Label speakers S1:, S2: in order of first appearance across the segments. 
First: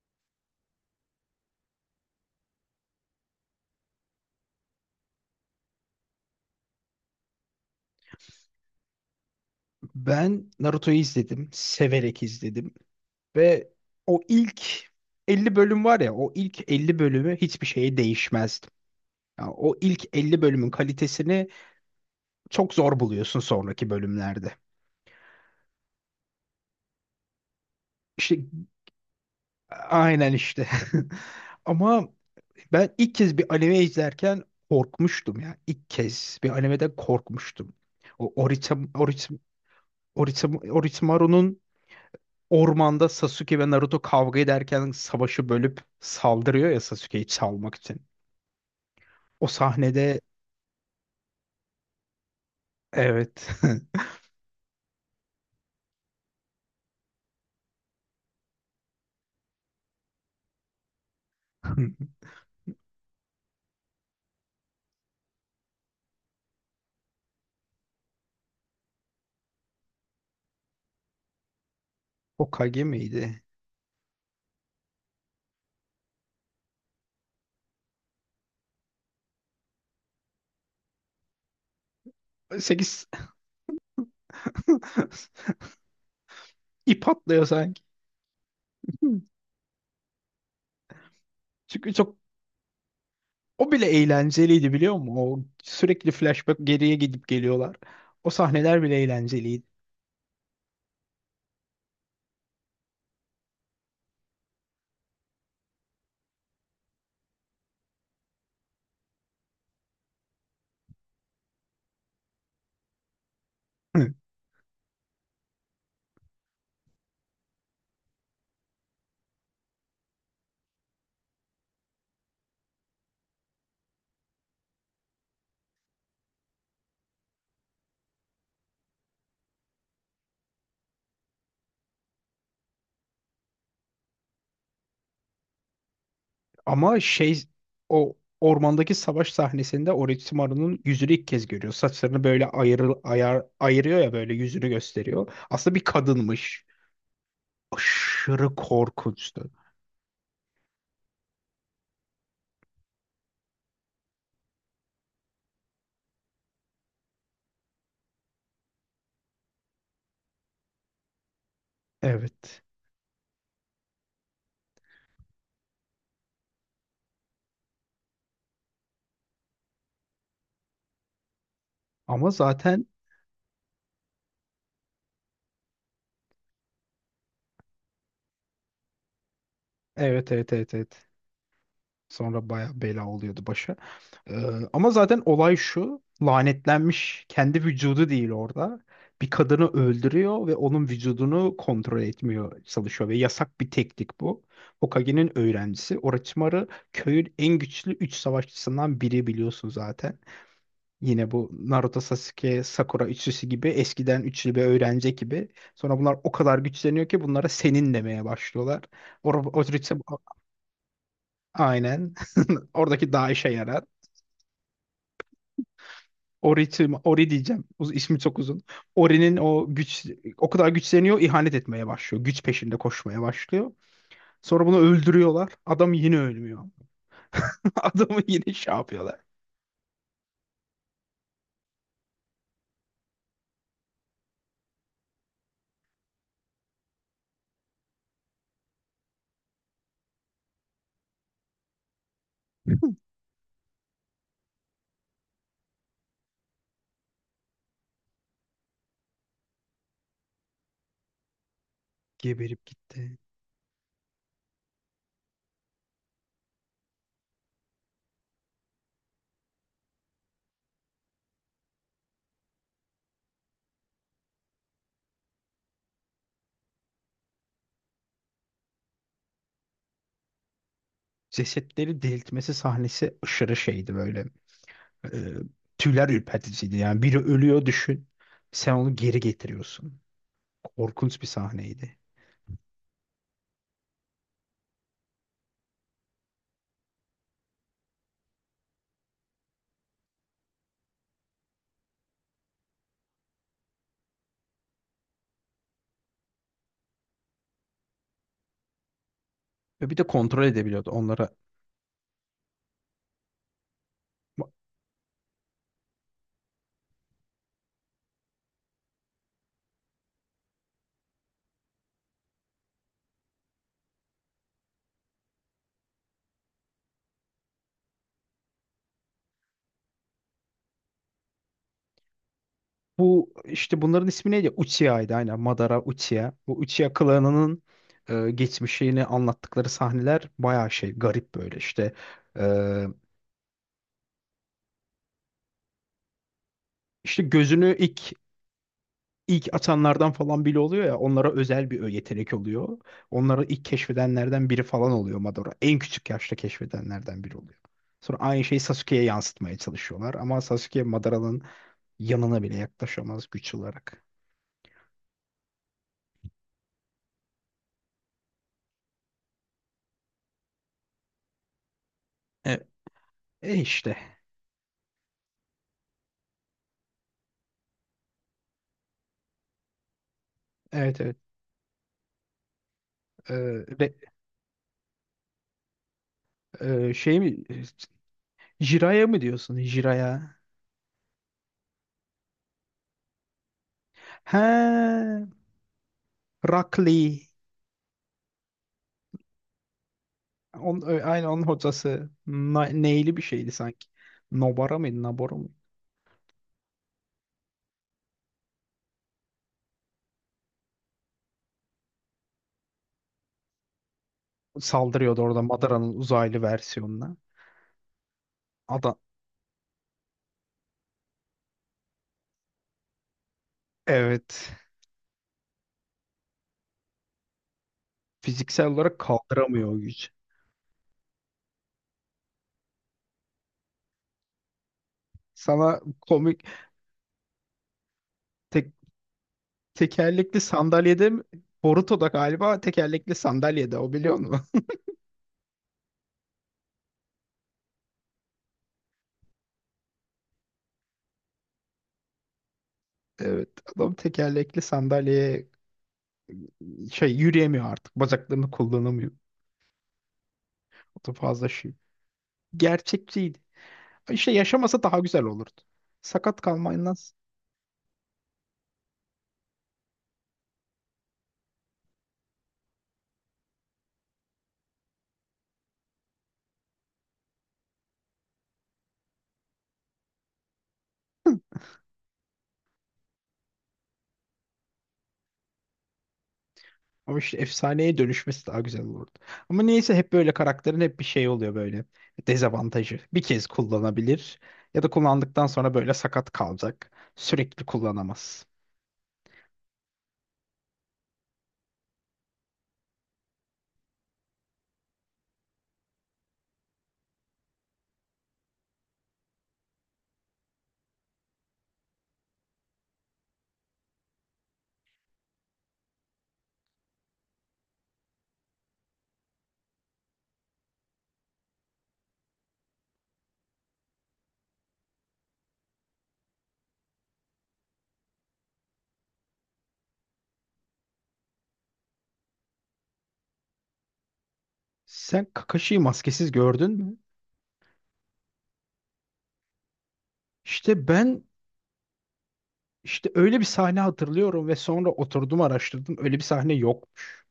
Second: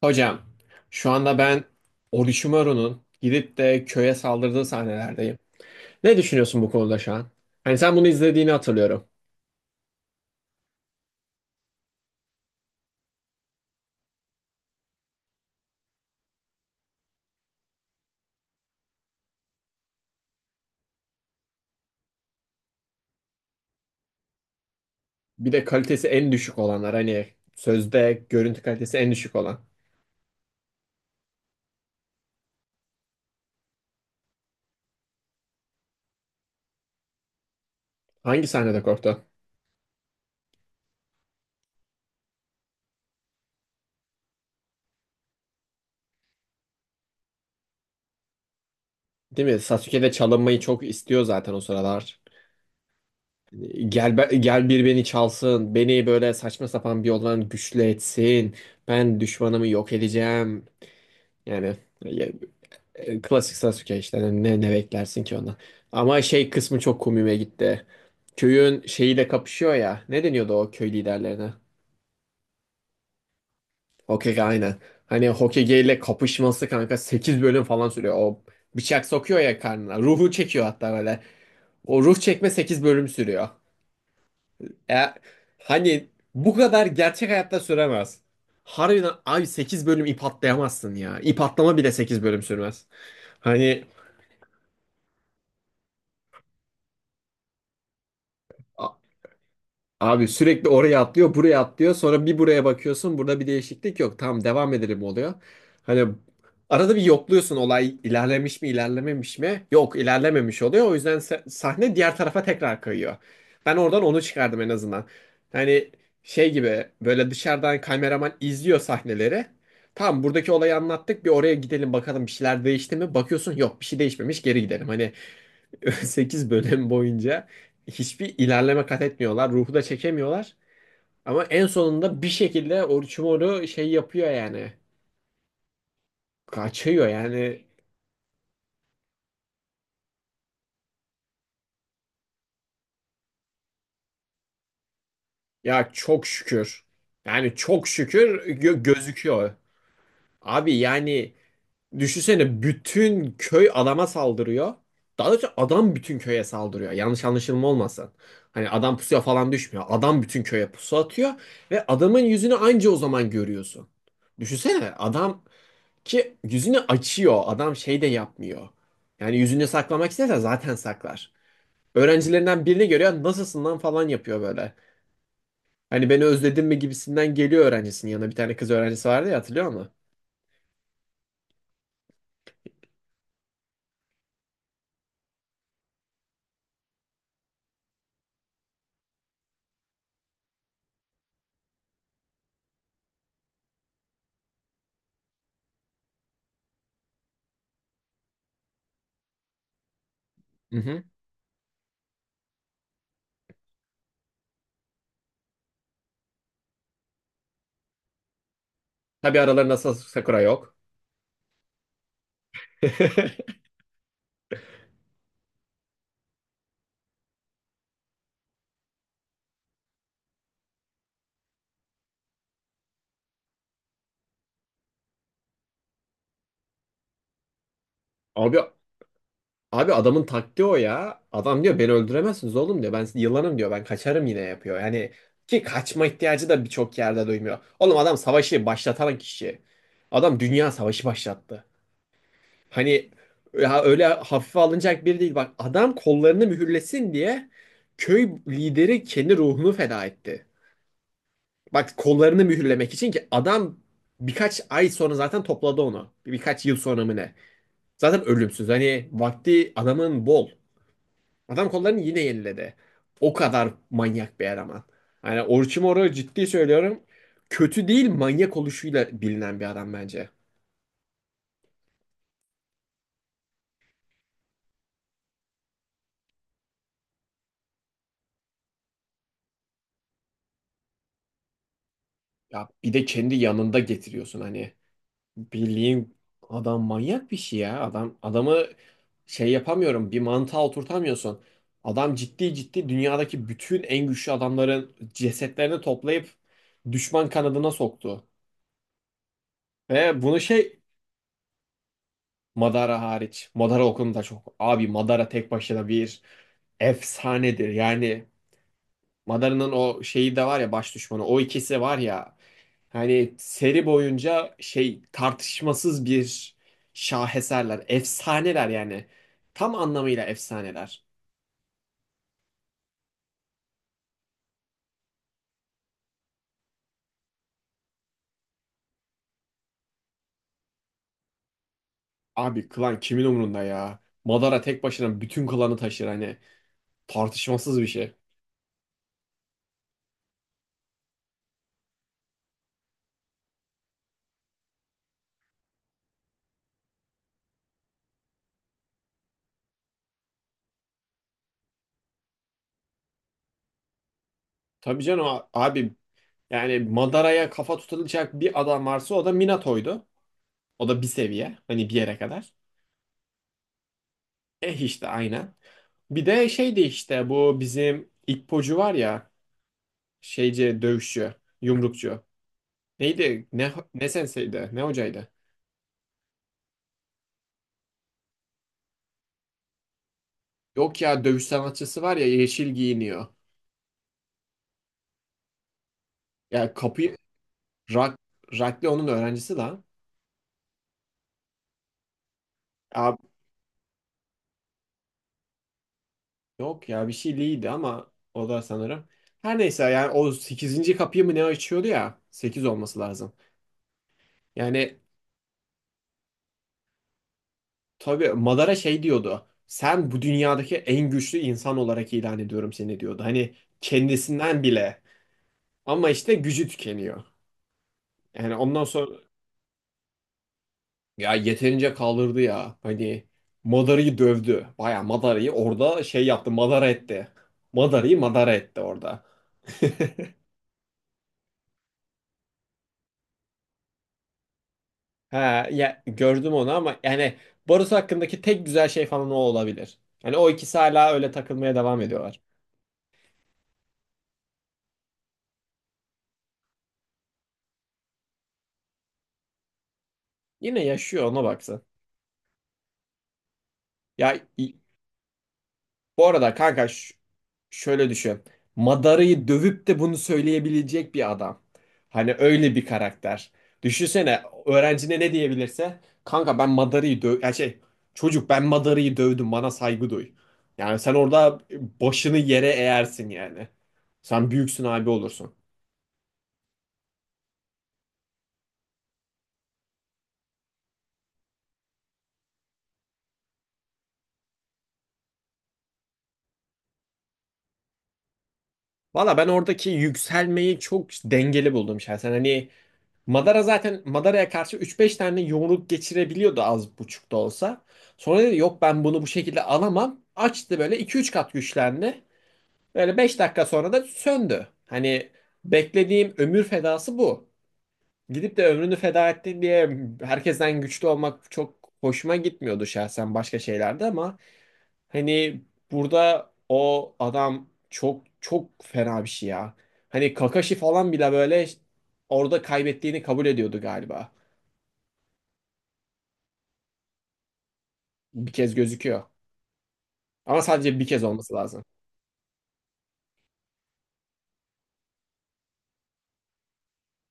S1: Hocam, şu anda ben Orochimaru'nun gidip de köye saldırdığı sahnelerdeyim. Ne düşünüyorsun bu konuda şu an? Hani sen bunu izlediğini hatırlıyorum.
S2: Ben Naruto'yu izledim. Severek izledim. Ve o ilk 50 bölüm var ya, o ilk 50 bölümü hiçbir şeye değişmezdim. Ya o ilk 50 bölümün kalitesini çok zor buluyorsun sonraki bölümlerde.
S1: Bir de kalitesi en düşük olanlar, hani sözde
S2: İşte
S1: görüntü kalitesi en düşük olan.
S2: aynen işte. Ama ben ilk kez bir anime izlerken korkmuştum ya. İlk kez bir animeden korkmuştum. O
S1: Hangi sahnede korktun?
S2: Orochimaru'nun ormanda Sasuke ve Naruto kavga ederken savaşı bölüp saldırıyor ya, Sasuke'yi çalmak için.
S1: Değil
S2: O
S1: mi? Sasuke de
S2: sahnede,
S1: çalınmayı çok istiyor zaten o sıralar.
S2: evet.
S1: Hani gel, gel bir beni çalsın. Beni böyle saçma sapan bir yoldan güçlü etsin. Ben düşmanımı yok edeceğim. Yani Klasik Sasuke işte. Hani ne beklersin ki ondan. Ama şey kısmı çok komiğime gitti. Köyün şeyiyle kapışıyor ya. Ne deniyordu o köy liderlerine?
S2: Hokage miydi?
S1: Hokage, aynen. Hani Hokage ile kapışması kanka 8 bölüm falan sürüyor. O bıçak sokuyor ya karnına. Ruhu çekiyor hatta böyle. O ruh çekme sekiz
S2: 8.
S1: bölüm sürüyor. E, hani bu kadar
S2: ip
S1: gerçek
S2: atlıyor
S1: hayatta
S2: sanki.
S1: süremez. Harbiden abi 8 bölüm ip atlayamazsın ya. İp atlama bile
S2: Çünkü çok
S1: 8 bölüm sürmez.
S2: o
S1: Hani
S2: bile eğlenceliydi, biliyor musun? O sürekli flashback, geriye gidip geliyorlar. O sahneler
S1: a-
S2: bile eğlenceliydi.
S1: abi sürekli oraya atlıyor, buraya atlıyor. Sonra bir buraya bakıyorsun. Burada bir değişiklik yok. Tamam, devam edelim oluyor. Hani arada bir yokluyorsun, olay ilerlemiş mi, ilerlememiş mi? Yok, ilerlememiş oluyor. O yüzden sahne diğer tarafa tekrar kayıyor. Ben oradan onu çıkardım en azından. Hani şey gibi, böyle dışarıdan kameraman izliyor sahneleri. Tamam, buradaki olayı anlattık. Bir oraya gidelim, bakalım bir şeyler değişti mi? Bakıyorsun, yok, bir şey değişmemiş, geri gidelim. Hani 8 bölüm boyunca hiçbir ilerleme kat etmiyorlar. Ruhu da çekemiyorlar. Ama en sonunda bir şekilde Orochimaru şey yapıyor yani.
S2: Ama
S1: Kaçıyor
S2: şey,
S1: yani.
S2: o ormandaki savaş sahnesinde Orochimaru'nun yüzünü ilk kez görüyor. Saçlarını böyle ayırıyor ya, böyle yüzünü gösteriyor. Aslında bir
S1: Ya, çok
S2: kadınmış.
S1: şükür. Yani çok şükür
S2: Aşırı
S1: gözüküyor.
S2: korkunçtu.
S1: Abi yani düşünsene, bütün köy adama saldırıyor. Daha doğrusu adam bütün köye saldırıyor. Yanlış anlaşılma olmasın. Hani adam pusuya falan düşmüyor. Adam bütün köye pusu atıyor ve adamın yüzünü
S2: Evet.
S1: anca o zaman görüyorsun. Düşünsene adam ki yüzünü açıyor. Adam şey de yapmıyor. Yani yüzünü saklamak isterse zaten saklar.
S2: Ama
S1: Öğrencilerinden
S2: zaten
S1: birini görüyor. Nasılsın lan falan yapıyor böyle. Hani beni özledin mi gibisinden geliyor öğrencisinin yanına. Bir tane kız öğrencisi vardı ya, hatırlıyor musun?
S2: evet evet, evet, evet. Sonra baya bela oluyordu başa. Ee, Ama zaten olay şu. Lanetlenmiş kendi vücudu değil orada. Bir kadını öldürüyor ve onun vücudunu kontrol etmiyor, çalışıyor ve yasak bir teknik bu. Hokage'nin öğrencisi Orochimaru, köyün en güçlü 3 savaşçısından biri, biliyorsun zaten.
S1: Hı hı.
S2: Yine bu Naruto, Sasuke, Sakura üçlüsü gibi eskiden üçlü bir öğrenci gibi. Sonra bunlar o kadar güçleniyor ki bunlara senin demeye başlıyorlar.
S1: Tabii aralarında
S2: Orochimaru.
S1: Sakura yok.
S2: Aynen. Oradaki daha işe yarar. Ori diyeceğim. Uz- ismi çok uzun. Ori'nin o güç, o kadar güçleniyor, ihanet etmeye başlıyor. Güç peşinde koşmaya başlıyor. Sonra bunu öldürüyorlar. Adam yine ölmüyor. Adamı yine
S1: Abi
S2: şey yapıyorlar.
S1: abi adamın taktiği o ya. Adam diyor beni öldüremezsiniz oğlum diyor. Ben yılanım diyor. Ben kaçarım yine yapıyor. Yani ki kaçma ihtiyacı da birçok yerde duymuyor. Oğlum adam savaşı başlatan kişi. Adam dünya savaşı başlattı. Hani ya öyle hafife alınacak biri değil. Bak, adam kollarını mühürlesin diye köy lideri kendi ruhunu feda etti. Bak, kollarını
S2: Geberip
S1: mühürlemek için
S2: gitti.
S1: ki adam birkaç ay sonra zaten topladı onu. Birkaç yıl sonra mı ne? Zaten ölümsüz. Hani vakti adamın bol. Adam kollarını yine yeniledi. O kadar manyak bir eleman. Hani Orochimaru, ciddi söylüyorum. Kötü değil, manyak oluşuyla bilinen bir adam bence.
S2: Cesetleri diriltmesi sahnesi aşırı şeydi böyle. E, tüyler ürperticiydi. Yani biri ölüyor düşün. Sen onu geri getiriyorsun. Korkunç bir sahneydi.
S1: Ya bir de kendi yanında getiriyorsun hani. Bildiğin adam manyak bir şey ya. Adam adamı şey yapamıyorum. Bir mantığa oturtamıyorsun. Adam ciddi ciddi dünyadaki bütün en güçlü adamların cesetlerini toplayıp düşman kanadına soktu.
S2: Ve bir de
S1: Ve bunu
S2: kontrol
S1: şey,
S2: edebiliyordu onlara.
S1: Madara hariç. Madara okulunda
S2: Ba-
S1: çok. Abi Madara tek başına bir efsanedir. Yani Madara'nın o şeyi de var ya, baş düşmanı. O ikisi var ya. Hani seri boyunca şey, tartışmasız bir şaheserler. Efsaneler yani. Tam anlamıyla efsaneler.
S2: Bu işte, bunların ismi neydi? Uchiha'ydı aynen. Madara Uchiha. Bu Uchiha klanının geçmişini anlattıkları sahneler bayağı şey, garip böyle işte. E,
S1: Abi klan kimin umrunda ya? Madara tek başına bütün klanı taşır hani.
S2: işte gözünü
S1: Tartışmasız bir
S2: ilk
S1: şey.
S2: ilk atanlardan falan bile oluyor ya, onlara özel bir yetenek oluyor. Onları ilk keşfedenlerden biri falan oluyor Madara. En küçük yaşta keşfedenlerden biri oluyor. Sonra aynı şeyi Sasuke'ye yansıtmaya çalışıyorlar ama Sasuke, Madara'nın yanına bile yaklaşamaz güç olarak.
S1: Tabii canım, abi yani Madara'ya kafa tutulacak bir adam varsa o da Minato'ydu. O da bir seviye. Hani bir yere kadar.
S2: E, e işte.
S1: Eh işte aynen. Bir de şeydi işte, bu bizim İppocu var ya. Şeyci,
S2: Evet, evet.
S1: dövüşçü, yumrukçu.
S2: E,
S1: Neydi? Ne
S2: re-
S1: ne senseydi? Ne hocaydı?
S2: şey mi? Jiraya mı diyorsun? Jiraya?
S1: Yok ya, dövüş sanatçısı var ya, yeşil giyiniyor.
S2: He,
S1: Ya
S2: Rock
S1: kapıyı, Rak, Rakli onun öğrencisi lan.
S2: On, aynı onun hocası. Na-
S1: Ya,
S2: neyli bir şeydi sanki. Nobara mıydı? Nabora mı?
S1: yok ya bir şey değildi ama o da sanırım. Her neyse yani o sekizinci kapıyı mı ne açıyordu ya? Sekiz olması lazım. Yani
S2: Saldırıyordu orada Madara'nın uzaylı versiyonuna.
S1: tabii Madara
S2: Adam,
S1: şey diyordu. Sen bu dünyadaki en güçlü insan olarak ilan ediyorum seni diyordu. Hani
S2: evet,
S1: kendisinden bile. Ama işte gücü tükeniyor. Yani
S2: fiziksel
S1: ondan
S2: olarak
S1: sonra
S2: kaldıramıyor o gücü.
S1: ya yeterince kaldırdı ya. Hani Madara'yı dövdü. Baya Madara'yı
S2: Sana
S1: orada şey
S2: komik
S1: yaptı. Madara etti. Madara'yı Madara
S2: tek,
S1: etti orada.
S2: tekerlekli sandalyede mi? Boruto'da galiba tekerlekli sandalyede o, biliyor musun?
S1: Ha ya, gördüm onu ama yani barış hakkındaki tek güzel şey falan o olabilir. Hani o ikisi hala öyle takılmaya devam ediyorlar.
S2: Evet, adam tekerlekli sandalyeye şey, yürüyemiyor artık, bacaklarını kullanamıyor.
S1: Yine
S2: O da
S1: yaşıyor, ona
S2: fazla şey.
S1: baksın.
S2: Gerçekçiydi. İşte
S1: Ya,
S2: yaşamasa daha güzel olurdu.
S1: bu
S2: Sakat
S1: arada kanka,
S2: kalmayından.
S1: şöyle düşün. Madara'yı dövüp de bunu söyleyebilecek bir adam. Hani öyle bir karakter. Düşünsene öğrencine ne diyebilirse. Kanka ben Madara'yı döv... Ya şey, çocuk ben Madara'yı dövdüm, bana saygı duy. Yani sen orada başını yere eğersin yani. Sen büyüksün abi olursun.
S2: Ama işte efsaneye dönüşmesi daha güzel olurdu. Ama neyse, hep böyle karakterin hep bir şey oluyor böyle. Dezavantajı. Bir kez kullanabilir ya da kullandıktan sonra böyle sakat kalacak. Sürekli kullanamaz.
S1: Valla ben oradaki yükselmeyi çok dengeli buldum şahsen. Hani Madara zaten Madara'ya karşı üç beş tane yumruk geçirebiliyordu, az buçuk da olsa. Sonra dedi yok, ben bunu bu şekilde alamam. Açtı böyle, iki üç kat güçlendi. Böyle 5 dakika sonra da söndü. Hani beklediğim ömür fedası bu. Gidip de ömrünü feda etti diye herkesten güçlü olmak çok hoşuma gitmiyordu şahsen başka şeylerde, ama hani burada o adam çok çok fena bir şey ya. Hani Kakashi falan bile böyle orada kaybettiğini kabul ediyordu galiba.
S2: Sen Kakashi'yi maskesiz gördün mü?
S1: Bir kez gözüküyor. Ama
S2: İşte
S1: sadece bir kez
S2: ben,
S1: olması lazım.
S2: işte öyle bir sahne hatırlıyorum ve sonra oturdum, araştırdım. Öyle bir sahne yokmuş.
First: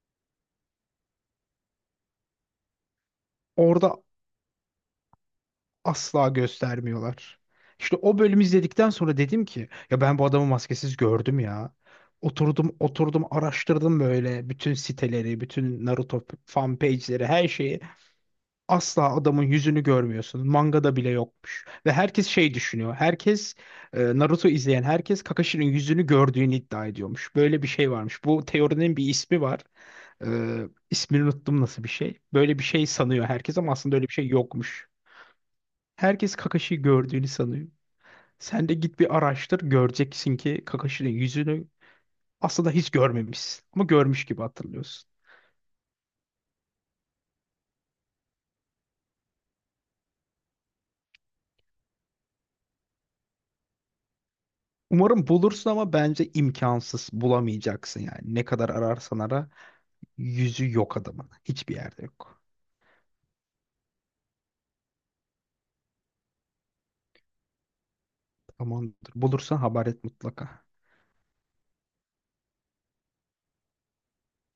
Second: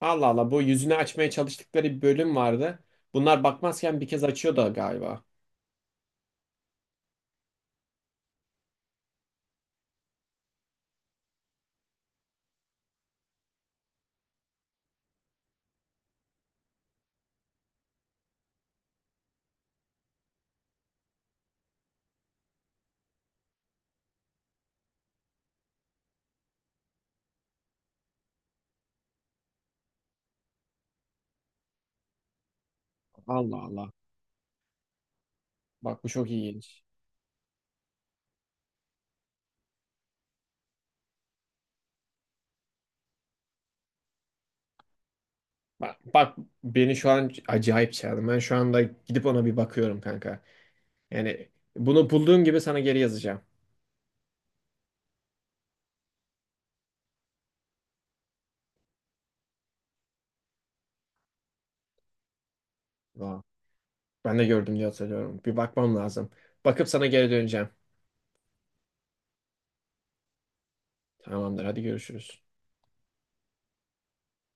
S1: Allah Allah, bu yüzünü açmaya çalıştıkları bir bölüm vardı. Bunlar
S2: Orada
S1: bakmazken bir kez açıyordu galiba.
S2: asla göstermiyorlar. İşte o bölümü izledikten sonra dedim ki ya, ben bu adamı maskesiz gördüm ya. Oturdum, oturdum, araştırdım böyle bütün siteleri, bütün Naruto fan page'leri, her şeyi. Asla adamın yüzünü görmüyorsun. Mangada bile yokmuş. Ve herkes şey düşünüyor. Herkes, Naruto izleyen herkes Kakashi'nin yüzünü gördüğünü iddia ediyormuş. Böyle bir şey varmış. Bu teorinin bir ismi var. E, ismini unuttum nasıl bir şey. Böyle bir şey sanıyor herkes
S1: Allah
S2: ama
S1: Allah.
S2: aslında öyle bir şey yokmuş.
S1: Bak, bu çok
S2: Herkes
S1: ilginç.
S2: Kakashi'yi gördüğünü sanıyor. Sen de git bir araştır, göreceksin ki Kakashi'nin yüzünü aslında hiç görmemişsin. Ama görmüş gibi hatırlıyorsun.
S1: Bak, bak, beni şu an acayip çağırdı. Ben şu anda gidip ona bir bakıyorum kanka. Yani bunu bulduğum gibi sana geri yazacağım.
S2: Umarım bulursun ama bence imkansız, bulamayacaksın yani. Ne kadar ararsan ara, yüzü yok adamın. Hiçbir yerde yok.
S1: Vay. Ben de gördüm diye hatırlıyorum. Bir bakmam lazım. Bakıp sana geri döneceğim.
S2: Tamamdır. Bulursan haber et mutlaka.
S1: Tamamdır, hadi görüşürüz.